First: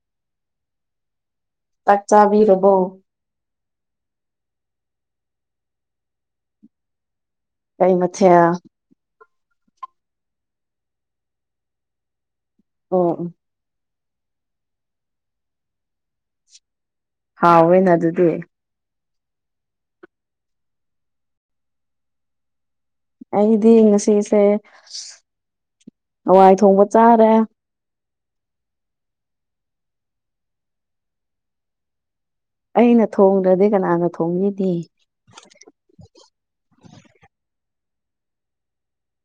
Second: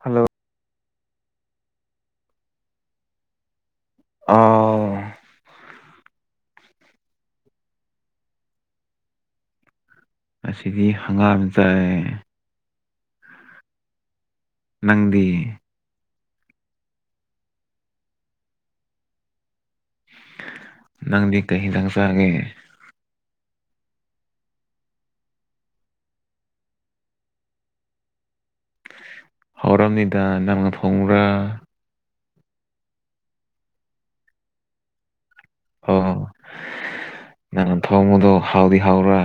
Hello ꯆꯥꯛ ꯆꯥꯕꯤꯔꯕꯣ ꯑꯧ ꯀꯩ ꯃꯊꯦꯜ ꯑꯁꯤꯗꯤ ꯍꯪꯒꯥꯝ ꯆꯥꯏꯌꯦ ꯑꯣ ꯑ ꯅꯪꯗꯤ ꯍꯥꯎꯋꯦꯅ ꯑꯗꯨꯗꯤ ꯅꯪꯗꯤ ꯀꯩ ꯏꯟꯖꯥꯡ ꯆꯥꯒꯦ ꯑꯩꯗꯤ ꯉꯁꯤꯁꯦ ꯍꯋꯥꯏ ꯊꯣꯡꯕ ꯆꯥꯔꯦ ꯍꯧꯔꯝꯅꯤꯗ ꯅꯪꯅ ꯐꯣꯡꯕ꯭ꯔꯥ ꯑꯩꯅ ꯊꯣꯡꯗ꯭ꯔꯗꯤ ꯀꯅꯥꯅ ꯊꯣꯡꯉꯗꯤ ꯑꯣ ꯅꯪ ꯊꯣꯡꯉꯨꯗꯣ ꯍꯥꯎꯗꯤ ꯍꯥꯎ꯭ꯔꯥ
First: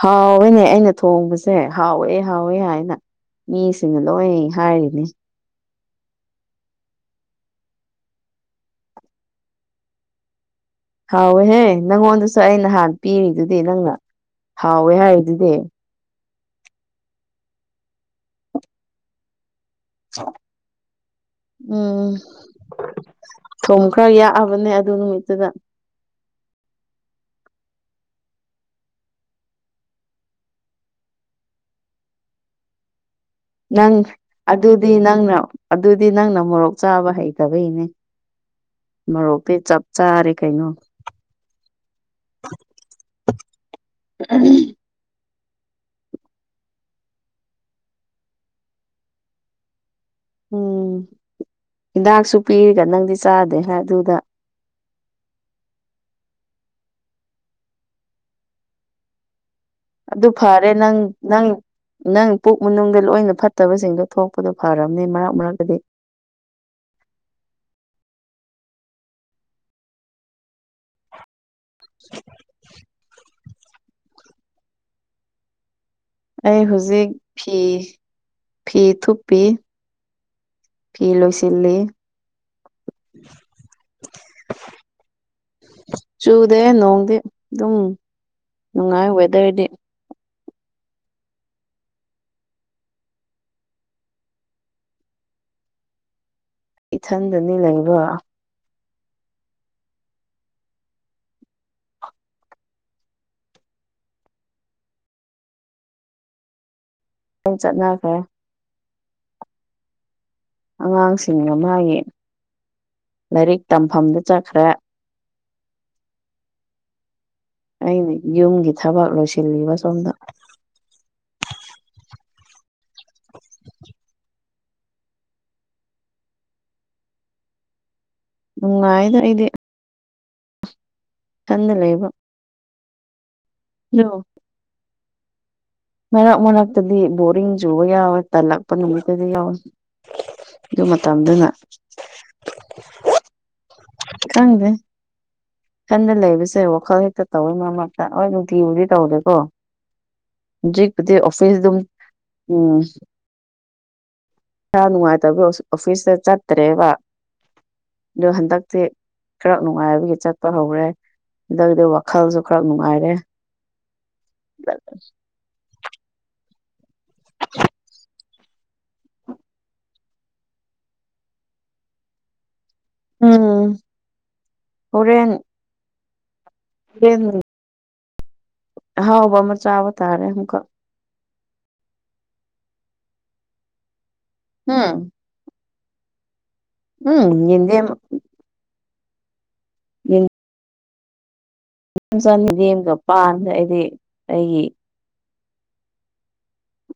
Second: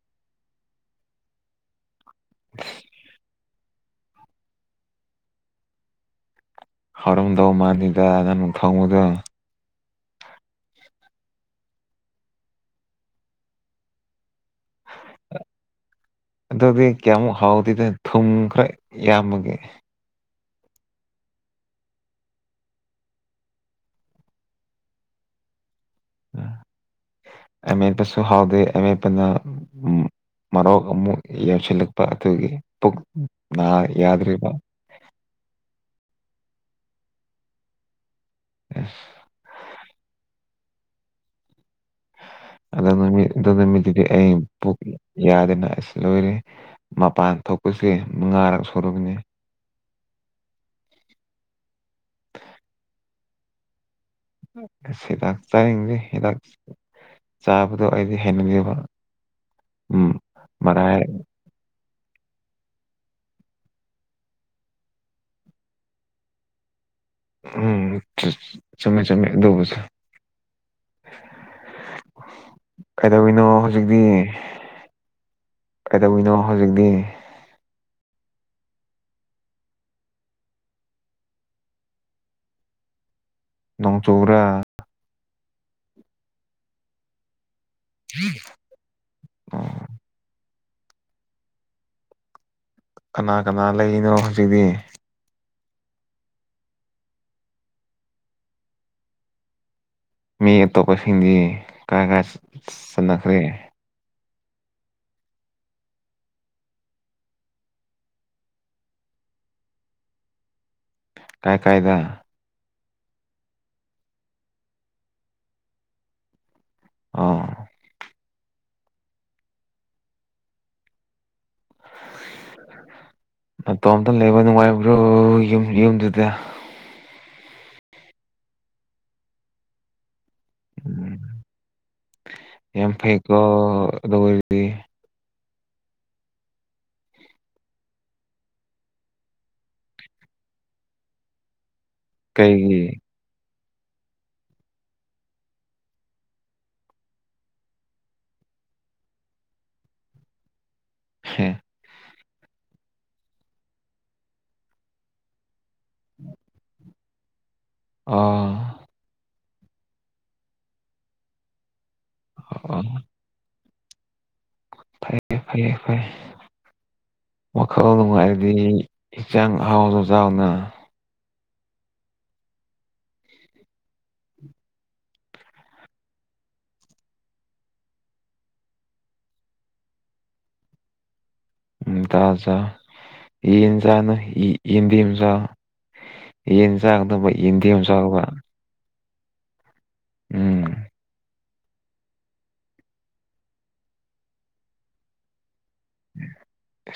ꯍꯥꯎꯋꯦꯅꯦ ꯑꯩꯅ ꯊꯣꯡꯕꯁꯦ ꯍꯥꯎꯋꯦ ꯍꯥꯎꯋꯦ ꯍꯥꯏꯅ ꯃꯤꯁꯤꯡꯅ ꯂꯣꯏꯅ ꯍꯥꯏꯔꯤꯅꯤ ꯍꯧꯔꯝꯗꯧ ꯃꯥꯜꯂꯤꯗ ꯅꯪ ꯊꯣꯡꯕꯗꯣ ꯍꯥꯎꯋꯦꯍꯦ ꯅꯪꯉꯣꯟꯗꯁꯨ ꯑꯩ ꯅꯍꯥꯟ ꯄꯤꯔꯤꯗꯨꯗꯤ ꯅꯪꯅ ꯍꯥꯎꯋꯦ ꯍꯥꯏꯔꯤꯗꯨꯗꯤ ꯑꯗꯨꯗꯤ ꯀꯌꯥꯃꯨꯛ ꯍꯥꯎꯗꯦꯗ ꯊꯨꯝ ꯈꯔ ꯌꯥꯝꯕꯒꯦ ꯎꯝ ꯊꯨꯝ ꯈꯔ ꯌꯥꯛꯑꯕꯅꯦ ꯑꯗꯨ ꯅꯨꯃꯤꯠꯇꯨꯗ ꯎꯝ ꯑꯃꯦꯠꯄꯁꯨ ꯍꯥꯎꯗꯦ ꯑꯃꯦꯠꯄꯅ ꯎꯝ ꯃꯔꯣꯛ ꯑꯃꯨꯛ ꯌꯦꯡꯁꯤꯜꯂꯛꯄ ꯑꯗꯨꯒꯤ ꯄꯨꯛ ꯅꯥ ꯅꯪ ꯌꯥꯗ꯭ꯔꯤꯕ ꯑꯗꯨꯗꯤ ꯅꯪꯅ ꯑꯗꯨꯗꯤ ꯅꯪꯅ ꯃꯣꯔꯣꯛ ꯆꯥꯕ ꯍꯩꯇꯕꯩꯅꯦ ꯑꯁ ꯃꯣꯔꯣꯛꯇꯤ ꯆꯞ ꯆꯥꯔꯦ ꯀꯩꯅꯣ ꯑꯗ ꯅꯨꯃꯤꯠ ꯑꯗꯨ ꯅꯨꯃꯤꯠꯇꯨꯗꯤ ꯑꯩ ꯄꯨꯛ ꯌꯥꯗꯅ ꯑꯁ ꯂꯣꯏꯔꯦ ꯃꯄꯥꯟ ꯊꯣꯛꯄꯁꯦ ꯃꯉꯥꯔꯛ ꯁꯨꯨꯔꯕꯅꯦ ꯎꯝ ꯗꯥꯛꯁꯨ ꯄꯤꯔꯒ ꯅꯪꯗꯤ ꯆꯥꯗꯦ ꯑꯗꯨꯗ ꯑꯁ ꯍꯤꯗꯥꯛ ꯆꯥꯏꯪꯗꯦ ꯍꯤꯗꯥꯛ ꯆꯥꯕꯗꯣ ꯑꯩꯗꯤ ꯍꯩꯅꯗꯦꯕ ꯎꯝ ꯑꯗꯨ ꯐꯔꯦ ꯅꯪ ꯃꯔꯥꯏ ꯅꯪ ꯅꯪ ꯄꯨꯛ ꯃꯅꯨꯡꯗ ꯂꯣꯏꯅ ꯐꯠꯇꯕꯁꯤꯡꯗꯣ ꯊꯣꯛꯄꯗꯣ ꯐꯔꯝꯅꯦ ꯃꯔꯛ ꯃꯔꯛꯇꯗꯤ ꯎꯝ ꯆ ꯆꯨꯝꯃꯦ ꯆꯨꯝꯃꯦ ꯑꯗꯨꯕꯨꯁꯨ ꯀꯩꯗꯧꯋꯤꯅꯣ ꯍꯧꯖꯤꯛꯗꯤ ꯑꯩ ꯍꯧꯖꯤꯛ ꯐꯤ ꯐꯤ ꯊꯨꯞꯄꯤ ꯐꯤ ꯂꯣꯏꯁꯤꯜꯂꯤ ꯅꯣꯡ ꯆꯨꯕ꯭ꯔꯥ ꯆꯨꯗꯦ ꯅꯣꯡꯗꯦ ꯑꯗꯨꯝ [unintelligible] ꯅꯨꯡꯉꯥꯏ ꯋꯦꯗꯔꯗꯤ ꯀꯅꯥ ꯀꯅꯥ ꯂꯩꯔꯤꯅꯣ ꯍꯧꯖꯤꯛꯗꯤ ꯏꯊꯟꯗꯅꯤ ꯂꯩꯕ ꯃꯤ ꯑꯇꯣꯞꯄꯁꯤꯡꯗꯤ ꯀꯥꯏ ꯀꯥꯏ ꯆꯠ ꯆꯠꯅꯈ꯭ꯔꯦ ꯗꯨꯝ ꯆꯠꯅꯈ꯭ꯔꯦ ꯑꯉꯥꯡꯁꯤꯡꯅ ꯀꯥꯏ ꯀꯥꯏꯗ ꯃꯣꯏꯒꯤ ꯂꯥꯏꯔꯤꯛ ꯇꯝꯐꯝꯗ ꯆꯠꯈ꯭ꯔꯦ ꯑꯣ ꯑꯩꯅ ꯌꯨꯝꯒꯤ ꯊꯕꯛ ꯂꯣꯏꯁꯤꯜꯂꯤꯕ ꯁꯣꯝꯗ ꯅꯇꯣꯝꯇ ꯂꯩꯕ ꯅꯨꯡꯉꯥꯏꯕ꯭ꯔꯣ ꯌꯨꯝ ꯌꯨꯝꯗꯨꯗ ꯅꯨꯡꯉꯥꯏꯗ ꯑꯩꯗꯤ ꯎꯝ ꯇꯟꯗ ꯂꯩꯕ‌꯫ ꯌꯥꯝ ꯐꯩꯀꯣ꯫ ꯂꯣ꯫ [inaudible] ꯑ‌ꯦ꯫ ꯃꯔꯛ ꯃꯔꯛꯇꯗꯤ ꯕꯣꯔꯤꯡ ꯆꯨꯕ ꯌꯥꯎꯋꯦ ꯇꯜꯂꯛꯄ ꯅꯨꯃꯤꯠꯇꯗꯤ ꯌꯥꯎꯋꯦ꯫ ꯑꯗꯨ ꯃꯇꯝꯗꯨꯅ꯫ ꯀꯩꯒꯤ꯫ ꯈꯪꯗ‌ꯦ‌꯫ ꯊꯟꯗ ꯂꯩꯕꯁꯦ ꯋꯥꯈꯜ ꯍꯦꯛꯇ ꯇꯧꯏ ꯃꯔꯛꯃꯔꯛꯇ ꯍꯣꯏ ꯅꯨꯡꯇꯤꯒꯤꯕꯨꯗꯤ ꯇꯧꯗꯦꯀꯣ꯫ ꯖ‌ꯦꯛꯄꯨꯗꯤ ꯍꯦ ꯑꯣꯐꯤꯁ ꯑꯗꯨꯝ ꯎꯝ꯫ ꯏꯁꯥ ꯅꯨꯡꯉꯥꯏꯇꯕ ꯑꯣꯐꯤꯁꯇ ꯆꯠꯇ꯭ꯔꯦꯕ ꯗꯣ ꯍꯟꯗꯛꯇꯤ ꯑꯥ ꯈꯔ ꯅꯨꯡꯉꯥꯏꯕꯒꯤ ꯆꯠꯄ ꯍꯧꯔꯦ ꯍꯟꯗꯛ ꯗꯧꯗꯧꯕ ꯈꯜꯁꯨ ꯈꯔ ꯑꯥ ꯅꯨꯡꯉꯥꯏꯔꯦ ꯐꯩ ꯐꯩꯌꯦ ꯐꯩ ꯋꯥꯈꯜ ꯅꯨꯡꯉꯥꯏꯗꯤ ꯏꯟꯖꯥꯡ ꯑꯍꯥꯎꯕꯖꯥꯎꯅ ꯎꯝ ꯍꯣꯔꯦꯟ ꯍꯨꯔꯦꯟꯕꯨꯗꯤ ꯑꯍꯥꯎꯕ ꯑꯃ ꯆꯥꯕ ꯇꯥꯔꯦ ꯑꯃꯨꯛꯀ ꯎꯝ ꯇꯥꯖꯥ ꯌꯦꯟ ꯆꯥꯅꯣ ꯎꯝ ꯌꯦꯟꯗꯦꯝ ꯆꯥꯎ ꯌꯦꯟ ꯆꯥꯒꯅꯣꯕ ꯌꯦꯟꯗꯦꯝ ꯆꯥꯎꯕ ꯌꯦꯟꯗꯦꯝ ꯎꯝ ꯆꯥꯅꯤ ꯗꯦꯝꯒ ꯄꯥꯟꯗ ꯑꯩꯗꯤ ꯑꯩꯒꯤ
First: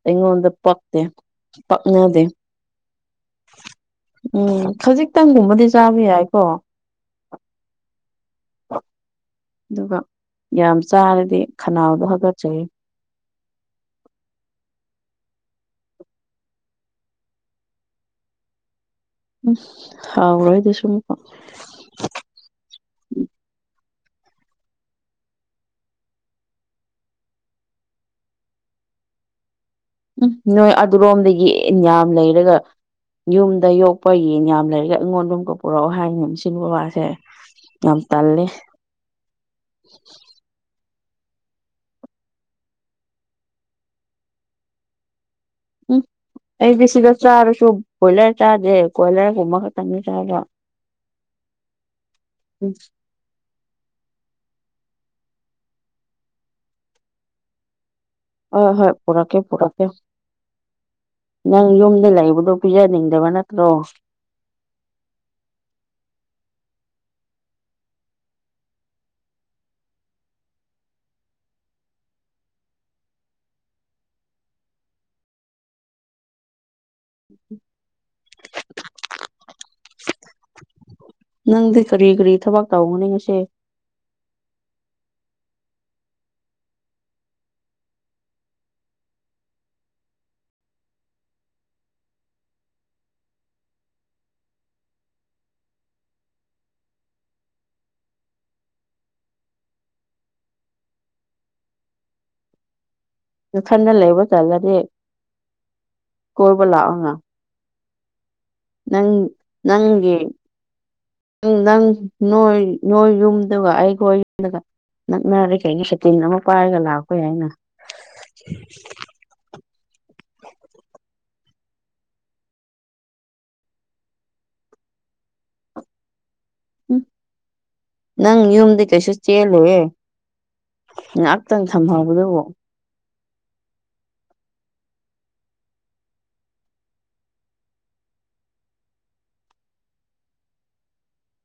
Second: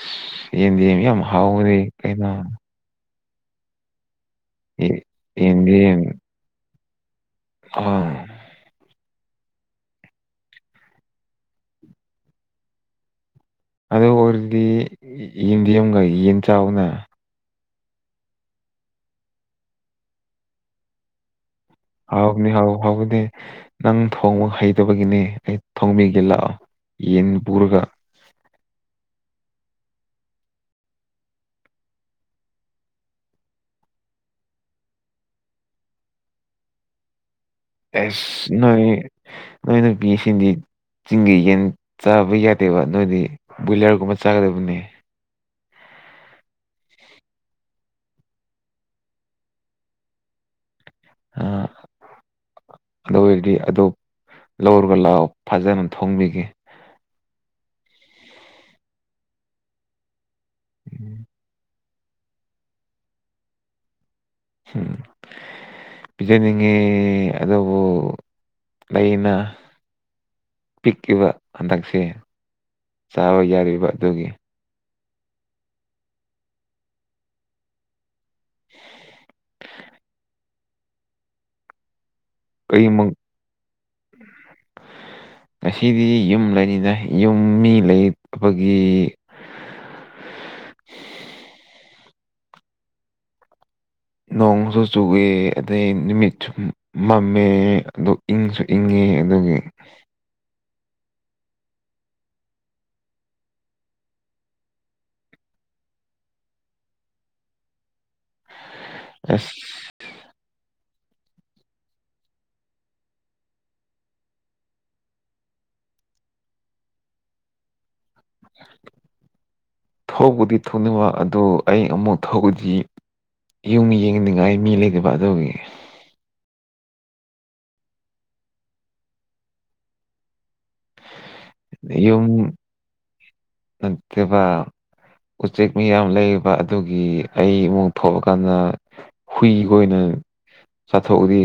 ꯑꯩꯉꯣꯟꯗ ꯄꯛꯇꯦ ꯌꯦꯟꯗ‌ꯦꯝꯗꯤ ꯌꯥꯝ ꯍꯥꯎꯕꯅꯤ ꯄꯛꯅꯗꯦ ꯀꯩꯅꫭ꯫ ꯎꯝ ꯌꯦ- ꯈꯖꯤꯛꯇꯪꯒꯨꯝꯕꯗꯤ ꯆꯥꯕ ꯌꯦꯟꯗꯦꯝ ꯌꯥꯏꯀꯣ꯫ ꯑꯥ꯫ ꯑꯗꯨꯒ ꯌꯥꯝ ꯆꯥꯔꯗꯤ ꯈꯅꯥꯎꯗꯣ ꯍꯥꯒꯠꯆꯩꯌ‌ꯦ꯫ ꯑꯗꯨ ꯑꯣꯏꯔꯗꯤ ꯌꯦꯟꯗ‍ꯦꯝꯒ ꯌꯦꯟ ꯆꯥꯎꯅ꯫ ꯎꯝ ꯍꯥꯎꯔꯣꯏ ꯁꯨꯝꯀꯥꯎ꯫ ꯍꯥꯎꯅꯤ ꯍꯥꯎ ꯍꯥꯎꯕꯅꯤ꯫ ꯅꯪ ꯊꯣꯡꯕ ꯍꯩꯇꯕꯒꯤꯅꯦ ꯑꯩ ꯊꯣꯡꯕꯤꯒꯦ ꯂꯥꯛꯑꯣ ꯌꯦꯟ ꯄꯨꯔꯒ꯫ ꯎꯝ ꯅꯣꯏ ꯑꯗꯨꯔꯣꯝꯗ ꯌ‌ꯦꯟ ꯌꯥꯝ ꯂꯩꯔꯒ꯫ ꯌꯨꯝꯗ ꯌꯣꯛꯄ ꯌꯦꯟ ꯌꯥꯝ ꯂꯩꯔꯒ ꯑꯩꯉꯣꯟꯗꯃꯨꯛꯀ ꯄꯨꯔꯛꯑꯣ ꯍꯥꯏꯅ‌ꯦ ꯁꯤꯡ ꯕꯕꯥꯁꯦ꯫ ꯑꯦꯁ ꯅꯣꯏ ꯅꯣꯏ ꯅꯨꯄꯤꯁꯤꯗꯤ꯫ ꯆꯤꯡꯒꯤ ꯌꯦꯟ ꯆꯥꯕ ꯌꯥꯗꯦꯕ ꯅꯣꯏꯗꯤ ꯕꯣꯏꯂꯔꯒꯨꯝꯕ ꯆꯥꯒꯗꯕꯅꯦ꯫ ꯎꯝ ꯑꯩꯗꯤ ꯁꯤꯗ ꯆꯥꯔꯁꯨ ꯕꯣꯏꯂꯔ ꯆꯥꯗꯦ ꯀꫭꯏꯂꯔꯒꯨꯝꯕ ꯈꯛꯇꯪꯅ‌ꯦ ꯆꯥꯕ꯫ ꯑꯥ ꯎꯝ꯫ ꯑꯗꯨ ꯑꯣꯏꯔꯗꯤ ꯑꯗꯨ ꯂꯧꯔꫭ ꯂꯥꯎ ꯐꯖꯅ ꯊꯣꯡꯕꯤꯒꯦ꯫ ꯍꯣꯏ ꯍꯣꯏ ꯄꯨꯔꯛꯀꯦ ꯄꯨꯔꯛꯀꯦ ꯅꯪ ꯌꯨꯝꯗ ꯂꯩꯕꯗꫭ꯫ ꯄꯤꯖꯅꯤꯡꯗꯕ ꯅꯠꯇ꯭ꯔꯣ꯫ ꯫ [unintelligible] ꯄꯤꯖꯅꯤꯡꯉ‌ꯦ ꯑꯗꯨꯕꯨ ꯂꯩꯅ꯫ ꯄꯤꯛꯏꯕ ꯍꯟꯗꯛꯁꯦ ꯆꯥꯕ ꯌꯥꯔꯤꯕ ꯑꯗꯨꯒꯤ꯫ ꯫ [unintelligible] ꯅꯪꯗꯤ ꯀꯔꯤ ꯀꯔꯤ ꯊꯕꯛ ꯇꯧꯒꯅꯤꯉꯁꯤ꯫ ꯫ [unintelligible] ꯉꯁꯤꯗꯤ ꯌꯨꯝ ꯂꯩꯅꯤꯅ ꯌꯨꯝ ꯃꯤ ꯂꯩꯕꯒꯤ꯫ ꯅꯣꯡꯁꯨ ꯆꯨꯏꯌ‌ꯦ ꯑꯗꯩ ꯅꯨꯃꯤꯠꯁꯨ ꯃꯝꯃꯦ ꯑꯗꯨ꯫ ꯏꯪꯁꯨ ꯏꯪꯉꯦ ꯑꯗꯨꯒꯤ꯫ ꯅꯊꯟꯗ ꯂꯩꯕ ꯇꯠꯂꯗꯤ ꯀꯣꯏꯕ ꯂꯥꯛꯑꯣꯅ꯫ ꯅꯪ ꯑꯁ ꯅꯪꯒꯤ꯫ ꯅꯪ ꯅꯪ ꯅꯣꯏ ꯅꯣꯏ ꯌꯨꯝꯗꯨꯒ ꯑꯩꯈꫭꯏ ꯌꯨꯝꯗꯨꯒ ꯅꯛꯅꯔꯦ ꯀꯩꯅ ꯁꯇꯤꯟ ꯑꯃ ꯄꯥꯏꯔꯒ ꯂꯥꯛꯄ ꯍꯥꯏꯅ ꯊꯧꯕꯗꯤ ꯊꯅꯤꯡꯕ ꯑꯗꯣ ꯑꯩ ꯑꯃꯨꯛ ꯊꯧꯕꯗꯤ ꯌꯨꯝ ꯌꯦꯡꯅꯤꯡꯉꯥꯏ ꯃꯤ ꯂꯩꯗꯕ ꯑꯗꯨꯒꯤ ꯎꯝ ꯅꯪ ꯌꯨꯝꯗꯤ ꯀꯩꯁꯨꯆꯦꯜꯂꫭꯏꯌꯦ ꯅꯥꯛ ꯌꯨꯝ ꯅꯠꯇꯕꯥ ꯎꯆꯦꯛ ꯃꯤꯌꯥꯝ ꯂꯩꯔꯤꯕ ꯑꯗꯨꯒꯤ ꯑꯩ ꯏꯃꯨꯡ ꯊꯣꯛꯑꯀꯥꯟꯗ ꯍꯨꯏ ꯈꫭꯏꯅ ꯆꯥꯊꯣꯛꯎꯗꯤ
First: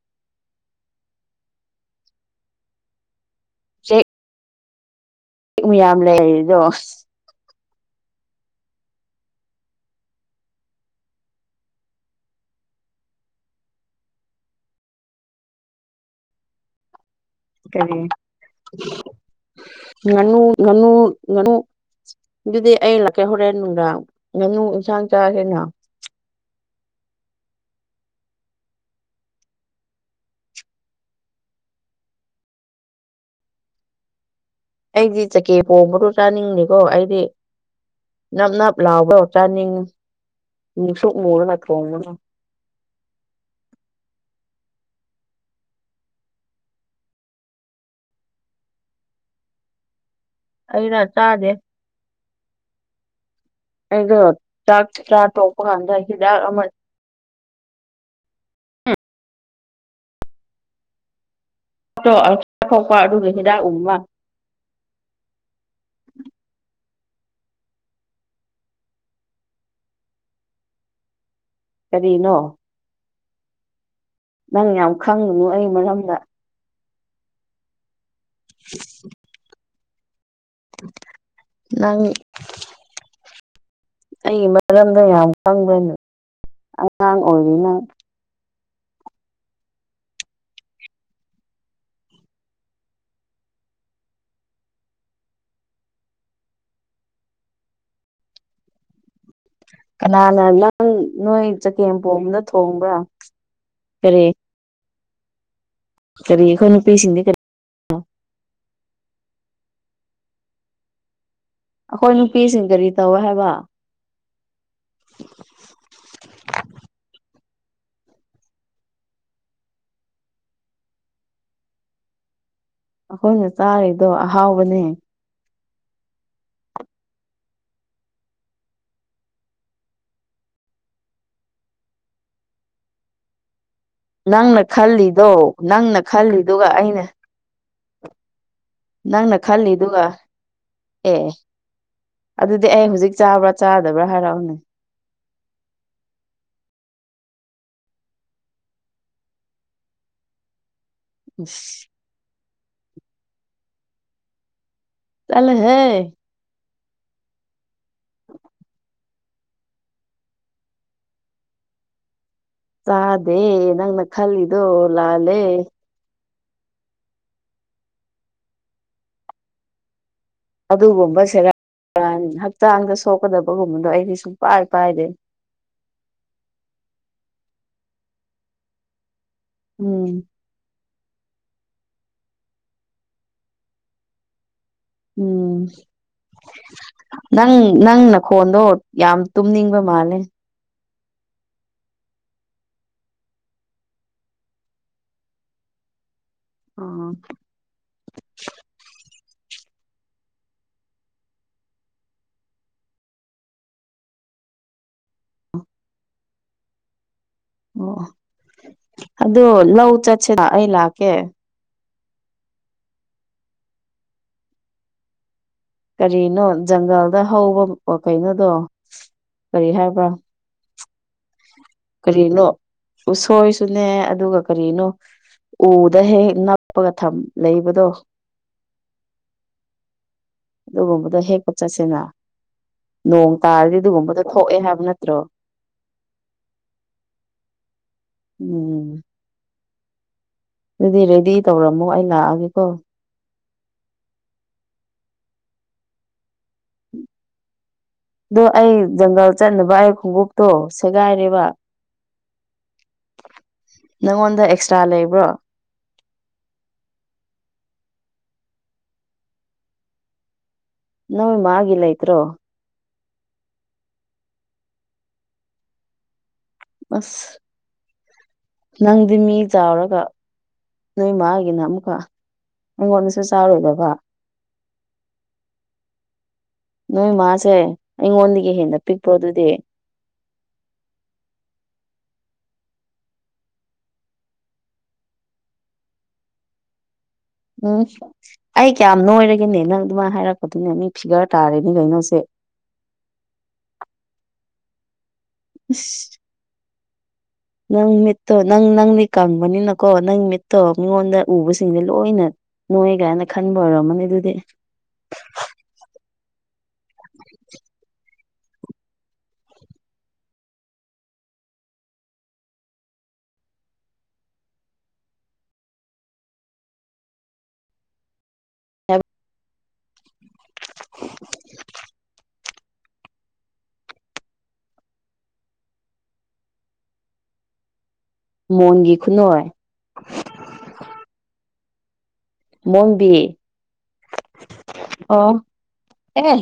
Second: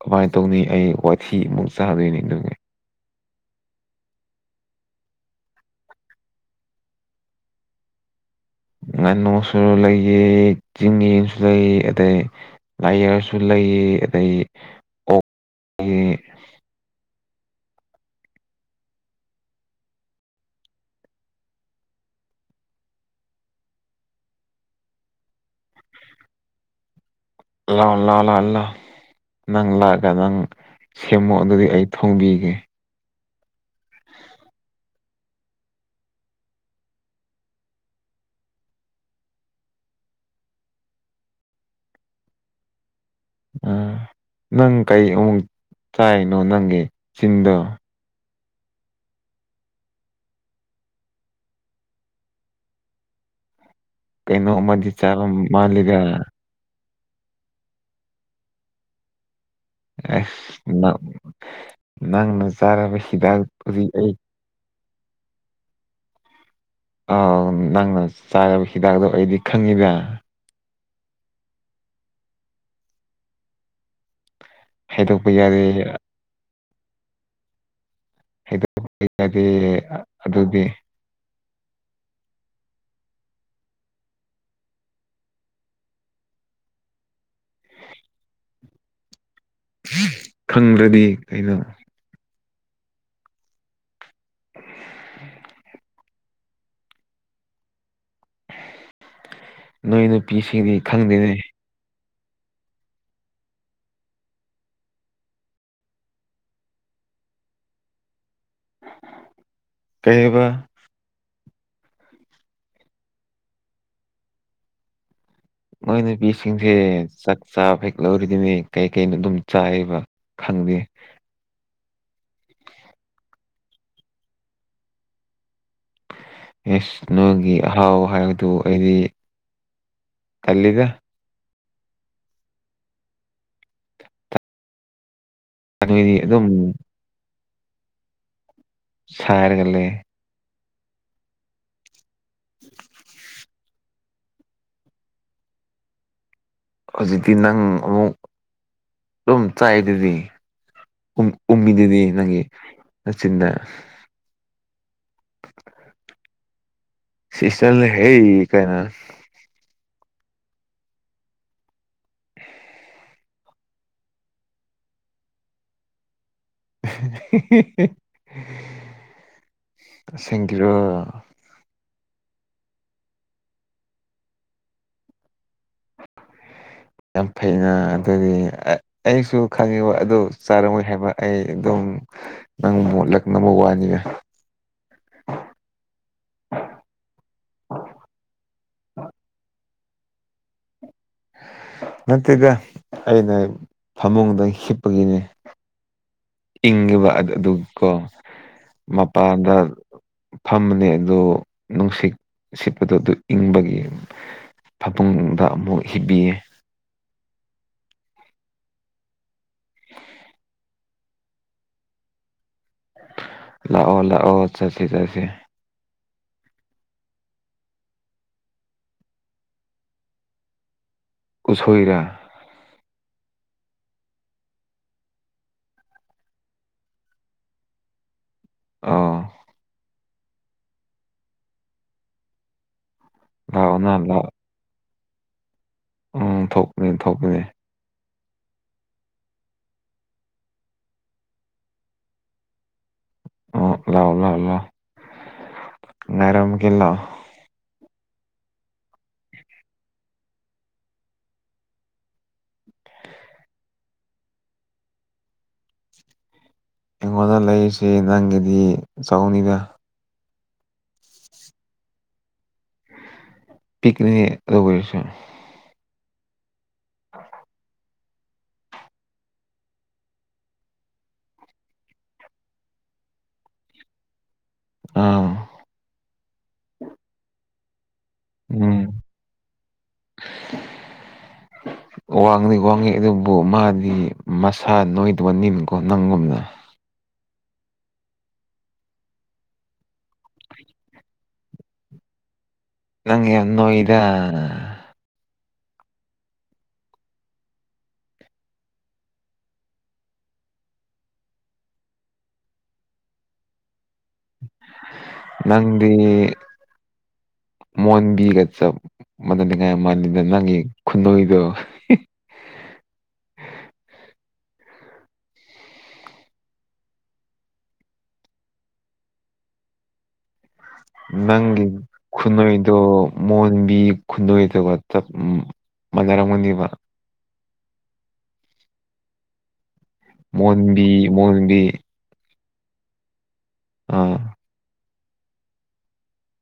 ꯀꯃꯥꯏꯅ ꯇꯧꯅꯤ ꯑꯩ ꯋꯥꯊꯤꯃꯨꯛ ꯆꯥꯗꯣꯏꯅꯤ ꯑꯗꯨꯒꯤ ꯆꯩ [inaudible] ꯃꯌꯥꯝ ꯂꯩꯔꯤꯗꯣ꯫ ꯉꯥꯅꯨꯁꯨ ꯂꯩꯌꯦ ꯆꯤꯡ ꯌꯦꯁꯨ ꯂꯩ ꯑꯗꯩ꯫ ꯂꯩꯥꯏꯌꯔꯁꯨ ꯂꯩꯌ‌ꯦ ꯑꯗꯩ꯫ ꯑꯣꯛ ꯀꯔꯤ ꯉꯅꯨ ꯉꯅꯨ ꯉꯅꯨ꯫ ꯑꯗꯨꯗꯤ ꯑꯩ ꯂꯥꯛꯀꯦ ꯍꯣꯔꯦꯟ ꯅꯨꯡꯗꯥꯡ ꯉꯥꯅꯨ ꯏꯟꯁꯥꯡ ꯆꯥꯁ‌ꯦꯅ꯫ ꯂꯥꯎ ꯂꯥꯏ ꯂꯥꯎ꯫ ꯅꯪ ꯂꯥꯛꯑꯒ ꯅꯪ ꯁꯦꯝꯃꯨ ꯑꯗꯨꯗꯤ ꯑꯩ ꯊꯣꯡꯕꯤꯒꯦ꯫ ꯑꯩꯗꯤ ꯆꯀꯦ ꯄꯣꯡꯕꯗꯣ ꯆꯥꯅꯤꯡꯗ‌ꯦꯀꯣ ꯑꯩꯗꯤ꯫ ꯅꯞ ꯅꯞ ꯂꯥꯎꯕꯑꯣ ꯆꯥꯅꯤꯡꯉꯤ ꯃꯨꯁꯨꯛ ꯃꯨꯔꯒ ꯊꯣꯡꯕꯗꫭ꯫ ꯎ ꯅꯪ ꯀꯩ ꯑꯃꫭꯛ ꯆꯥꯏꯅꯣ ꯅꯪꯒꯤ ꯆꯤꯟꯗꯣ꯫ ꯑꯩꯩꯔꫭ ꯆꯗꯦ꯫ ꯑꯩꯗꯣ ꯀꯩꯅꯣ ꯆꯥꯛ ꯑꯃꯗꯤ ꯆꯥ ꯆꯥꯕ ꯇꯣꯛꯄ ꯀꯥꯟꯗ ꯃꯥꯜꯂꯤꯗ ꯍꯤꯗꯥꯛ ꯑꯃ꯫ ꯑꯁ ꯅ ꯅꯪꯅ ꯊꯣꯛꯄ ꯆꯥꯔꯕ ꯑꯗꯨꯒꯤ ꯍꯤꯗꯥꯛ ꯇꯨꯗꯤ ꯎꯕ ꯑꯩ ꯑꯥꯎ ꯅꯪꯅ ꯆꯥꯔꯕ ꯍꯤꯗꯥꯛꯗꯣ ꯑꯩꯗꯤ ꯈꯪꯉꯤꯗ ꯀꯔꯤꯅꯣ ꯅꯪ ꯌꯥꯝ ꯍꯥꯏꯗꯣꯛꯄ ꯈꯪꯉꯨꯅꯨ ꯌꯥꯗꯦ ꯑꯩ ꯃꯔꯝꯗ ꯍꯗꯣꯛꯗꯤ ꯑꯗꯨꯗꯤ ꯅꯪ ꯑꯩꯒꯤ ꯃꯔꯝꯗ ꯌꯥꯝ ꯈꯪꯕ꯭ꯔꯅꯦ ꯑꯉꯥꯡ ꯑꯣꯏꯔꯤꯅꯪ ꯈꯪꯗ꯭ꯔꯗꯤ ꯀꯩꯅꯣ [inaudible] ꯅꯣꯏ ꯀꯅꯥꯅ ꯅꯨꯄꯤꯁꯤꯡꯗꯤ ꯅꯪ ꯈꯪꯗꯦꯅꯦ ꯅꯣꯏ ꯆꯒꯦꯝꯄꯣꯝꯕꯗ ꯊꯣꯡꯕ꯭ꯔꯥ ꯀꯔꯤ ꯀ꯭ꫪꯤ ꯑꯩꯈꯣꯏ ꯅꯨꯄꯤ ꯁꯤꯡꯗꯤ ꯀ꯭ꫪꯤ ꯀꯩꯕ ꯑꯩꯈꯣꯏ ꯅꯨꯄꯤꯁꯤꯡ ꯀꯔꯤ ꯇꯧꯋꯦ ꯍꯥꯏꯕ [unintelligible] ꯃꯣꯏ ꯅꯨꯄꯤꯁꯤꯡꯁꯦ ꯆꯥꯛ ꯆꯥꯕ ꯍꯦꯛ ꯂꯧꯔꯤꯗꯨꯅꯦ ꯀꯩ ꯀꯩꯅꯣ ꯑꯗꯨꯝ ꯆꯥꯏꯕ ꯈꯪꯗꯦ ꯑꯩꯈꯣꯏꯅ ꯆꯥꯔꯤꯗꯣ ꯑꯍꯥꯎꯕꯅꯦ ꯑꯦꯁ ꯅꯣꯏꯒꯤ ꯑꯍꯥꯎ ꯍꯥꯏꯕꯗꯨ ꯑꯩꯗꯤ ꯀꯜꯂꯤꯗ ꯅꯪꯅ ꯈꯜꯂꯤꯗꯣ ꯅꯪꯅ ꯅꯪꯒꯤꯗꯤ ꯑꯗꯨꯝ ꯈꯜꯂꯤꯗꯨꯒ ꯑꯩꯅ ꯅꯪꯅ ꯁꯥꯏꯔꯒ ꯂꯩ ꯈꯜꯂꯤꯗꯨꯒ ꯑꯦ ꯑꯗꯨꯗꯤ ꯑꯩ ꯍꯧꯖꯤꯛ ꯆꯥꯕ꯭ꯔꯥ ꯆꯥꯗꯕ꯭ꯔꯥ ꯍꯥꯏꯔꯛꯎꯅꯦ ꯍꯧꯖꯤꯛꯇꯤ ꯅꯪ ꯑꯃꯨꯛ ꯑꯗꯨꯝ ꯆꯥꯏ ꯑꯗꯨꯗꯤ ꯎꯡ ꯏꯁ ꯎꯝꯃꯤꯗꯨꯗꯤ ꯅꯪꯒꯤ ꯅꯆꯤꯟꯗ ꯆꯠꯂ ꯍꯩ ꯁꯤꯁꯜꯂꯦ ꯍꯦ ꯀꯥꯏꯅ ꯆꯥꯗꯦ ꯅꯪꯅ ꯈꯜꯂꯤꯗꯣ ꯂꯥꯜꯂꯦ [inaudible] ꯊꯦꯡꯀꯤ꯭ꯌ ꯑꯗꯨꯒꯨꯝꯕꯕꯁꯤꯦꯔ ꯍꯛꯆꯥꯡꯗ ꯁꯣꯛꯀꯗꯕꯒꯨꯝꯕꯗꯣ ꯑꯩꯗꯤ ꯁꯨꯡ ꯄꯥꯏ ꯄꯥꯏꯗꯦ ꯌꯥꯝ ꯐꯩꯅ ꯑꯗꯨꯗꯤ ꯑꯩꯁꯨ ꯈꯪꯉꯤꯕ ꯎꯝ ꯑꯗꯨ ꯆꯥꯔꯝꯃꯣꯏ ꯍꯥꯏꯕ ꯑꯩ ꯑꯗꯨꯝ ꯅꯪ ꯃꯣꯠꯂꯛꯅꯕ ꯋꯥꯅꯤꯒ ꯎꯝ ꯅꯪ ꯅꯪ ꯅꯈꯣꯟꯗꯣ ꯌꯥꯝ ꯇꯨꯝꯅꯤꯡꯕ ꯃꯥꯜꯂꯦ ꯅꯠꯇꯦꯗ ꯑꯩꯅ ꯐꯃꯨꯡꯗ ꯍꯤꯞꯄꯒꯤꯅꯦ ꯏꯪꯉꯤꯕ ꯑꯣ ꯑꯗꯨ ꯀꯣ ꯃꯄꯥꯟꯗ ꯐꯝꯕꯅꯦ ꯑꯗꯣ ꯅꯨꯡꯁꯤꯠ ꯁꯤꯠꯄꯗꯣ ꯑꯗꯨ ꯏꯪꯕꯒꯤ ꯐꯃꯨꯡꯗ ꯑꯃꯨꯛ ꯍꯤꯞꯕꯤꯌꯦ ꯑꯣ ꯑꯗꯣ ꯂꯧ ꯆꯠꯁꯦ ꯑꯩ ꯂꯥꯛꯀꯦ ꯂꯥꯛꯑꯣ ꯂꯥꯛꯑꯣ ꯆꯠꯁꯦ ꯆꯠꯁꯦ ꯀꯔꯤꯅꯣ ꯖꯪꯒꯜꯗ ꯍꯧꯕ ꯀꯩꯅꯣꯗꯣ ꯀꯔꯤ ꯍꯥꯏꯕ꯭ꯔꯥ ꯎꯁꯣꯏꯔ ꯀꯔꯤꯅꯣ ꯎꯁꯣꯏꯁꯨꯅꯦ ꯑꯗꯨꯒ ꯀꯔꯤꯅꯣ ꯎꯗ ꯍꯦꯛ ꯍꯦꯛ ꯅꯞꯄꯒ ꯊꯝ ꯂꯩꯕꯗꯣ ꯑꯧ ꯑꯗꯨꯒꯨꯝꯕꯗꯣ ꯍꯦꯛꯄ ꯆꯠꯁꯦꯅ ꯅꯣꯡ ꯇꯥꯔꯗꯤ ꯂꯥꯛꯑꯣꯅ ꯑꯗꯨꯒꯨꯝꯕꯗꯣ ꯂꯥꯛ ꯊꯣꯛꯑꯦ ꯍꯥꯏꯕ ꯅꯠꯇ꯭ꯔꯣ ꯎꯝ ꯊꯣꯛꯄꯅꯤ ꯊꯣꯛꯄꯅꯦ ꯎꯝ ꯑꯗꯨꯗꯤ ꯔꯦꯗꯤ ꯇꯧꯔꯝꯃꯣ ꯑꯩ ꯂꯥꯛꯑꯒꯦꯀꯣ ꯑꯣ ꯂꯑꯣ ꯂꯑꯣ ꯂꯑꯣ ꯉꯔꯝꯒꯦ ꯂꯑꯣ ꯑꯗꯣ ꯑꯩ ꯖꯪꯒꯜ ꯆꯠꯅꯕ ꯑꯩ ꯈꯣꯡꯎꯞꯇꯣ ꯁꯦꯒꯥꯏꯔꯦꯕ ꯅꯪꯉꯣꯟꯗ ꯑꯦꯛꯁꯇ꯭ꯔꯥ ꯂꯩꯕ꯭ꯔꯣ ꯑꯩꯉꯣꯟꯗ ꯂꯩꯔꯤꯁꯤ ꯅꯪꯒꯤꯗꯤ ꯆꯥꯎꯅꯤꯗ ꯅꯧ ꯃꯥꯒꯤꯂꯥꯏ꯭ꯔꯣ ꯄꯤꯛꯅꯤꯁꯟ ꯑꯁ ꯅꯪꯗꯤ ꯃꯤ ꯆꯥꯎꯔꯒ ꯅꯣꯏ ꯃꯥꯒꯤꯅ ꯑꯃꯨꯛꯀ ꯑꯩꯉꯣꯟꯗꯁꯨ ꯆꯥꯎꯥꯔꯣꯏꯗꯕ ꯑꯥ ꯅꯣꯏ ꯃꯥꯁꯦ ꯑꯩꯉꯣꯟꯗꯒꯤ ꯍꯦꯟꯅ ꯄꯤꯛꯄ꯭ꯔꯣ ꯑꯗꯨꯗꯤ [inaudible] ꯋꯥꯡꯉꯤ ꯋꯥꯡꯉꯤ ꯑꯗꯨꯕꯨ ꯃꯥꯗꯤ ꯃꯁꯥ ꯅꯣꯏꯗꯧ ꯅꯤꯃꯤꯀꯣ ꯅꯪꯒꯨꯝꯅ ꯎꯝ ꯑꯩ ꯀꯌꯥꯝ ꯅꯣꯏꯔꯒꯦꯅꯦ ꯅꯪ ꯑꯗꯨꯃꯥꯏꯅ ꯍꯥꯏꯔꯛꯄꯗꯨꯅꯦ ꯃꯤ ꯐꯤꯒꯔ ꯇꯥꯔꯦꯅꯤ ꯀꯩꯅꯣꯁꯦ ꯅꯪ ꯌ ꯅꯣ ꯏꯗ ꯎ ꯅꯪ ꯃꯤꯠꯇꯣ ꯅꯪ ꯅꯪꯗꯤ ꯀꯪꯕꯅꯤꯅꯀꯣ ꯅꯪ ꯃꯤꯠꯇꯣ ꯃꯤꯉꯣꯟꯗ ꯎꯕꯁꯤꯡꯁꯦ ꯂꯣꯏꯅ ꯅꯣꯏ ꯀꯥꯏꯅ ꯈꯟꯕ ꯑꯣꯏꯔꯝ ꯑꯃꯅꯤꯅꯦ ꯑꯗꯨꯗꯤ ꯅꯪꯗꯤ [inaudible] ꯃꯣꯟꯕꯤꯒ ꯆꯞ ꯃꯅꯅꯤꯡꯉꯥꯏ ꯃꯥꯜꯂꯤꯗ ꯅꯪꯒꯤ ꯈꯨꯟꯅꯏꯗꯣ ꯑꯦ ꯅꯪꯒꯤ ꯈꯨꯅꯏꯗꯣ ꯃꯣꯟꯕꯤ ꯈꯨꯅꯏꯗꯨꯒ ꯃꯅꯔꯒꯕ ꯃꯣꯟꯒꯤ ꯈꯨꯠꯅꯣꯏ ꯃꯣꯟꯕꯤ ꯃꯣꯣꯟꯕꯤ ꯃꯣꯟꯕꯤ ꯑꯥ ꯑꯣ ꯑꯦ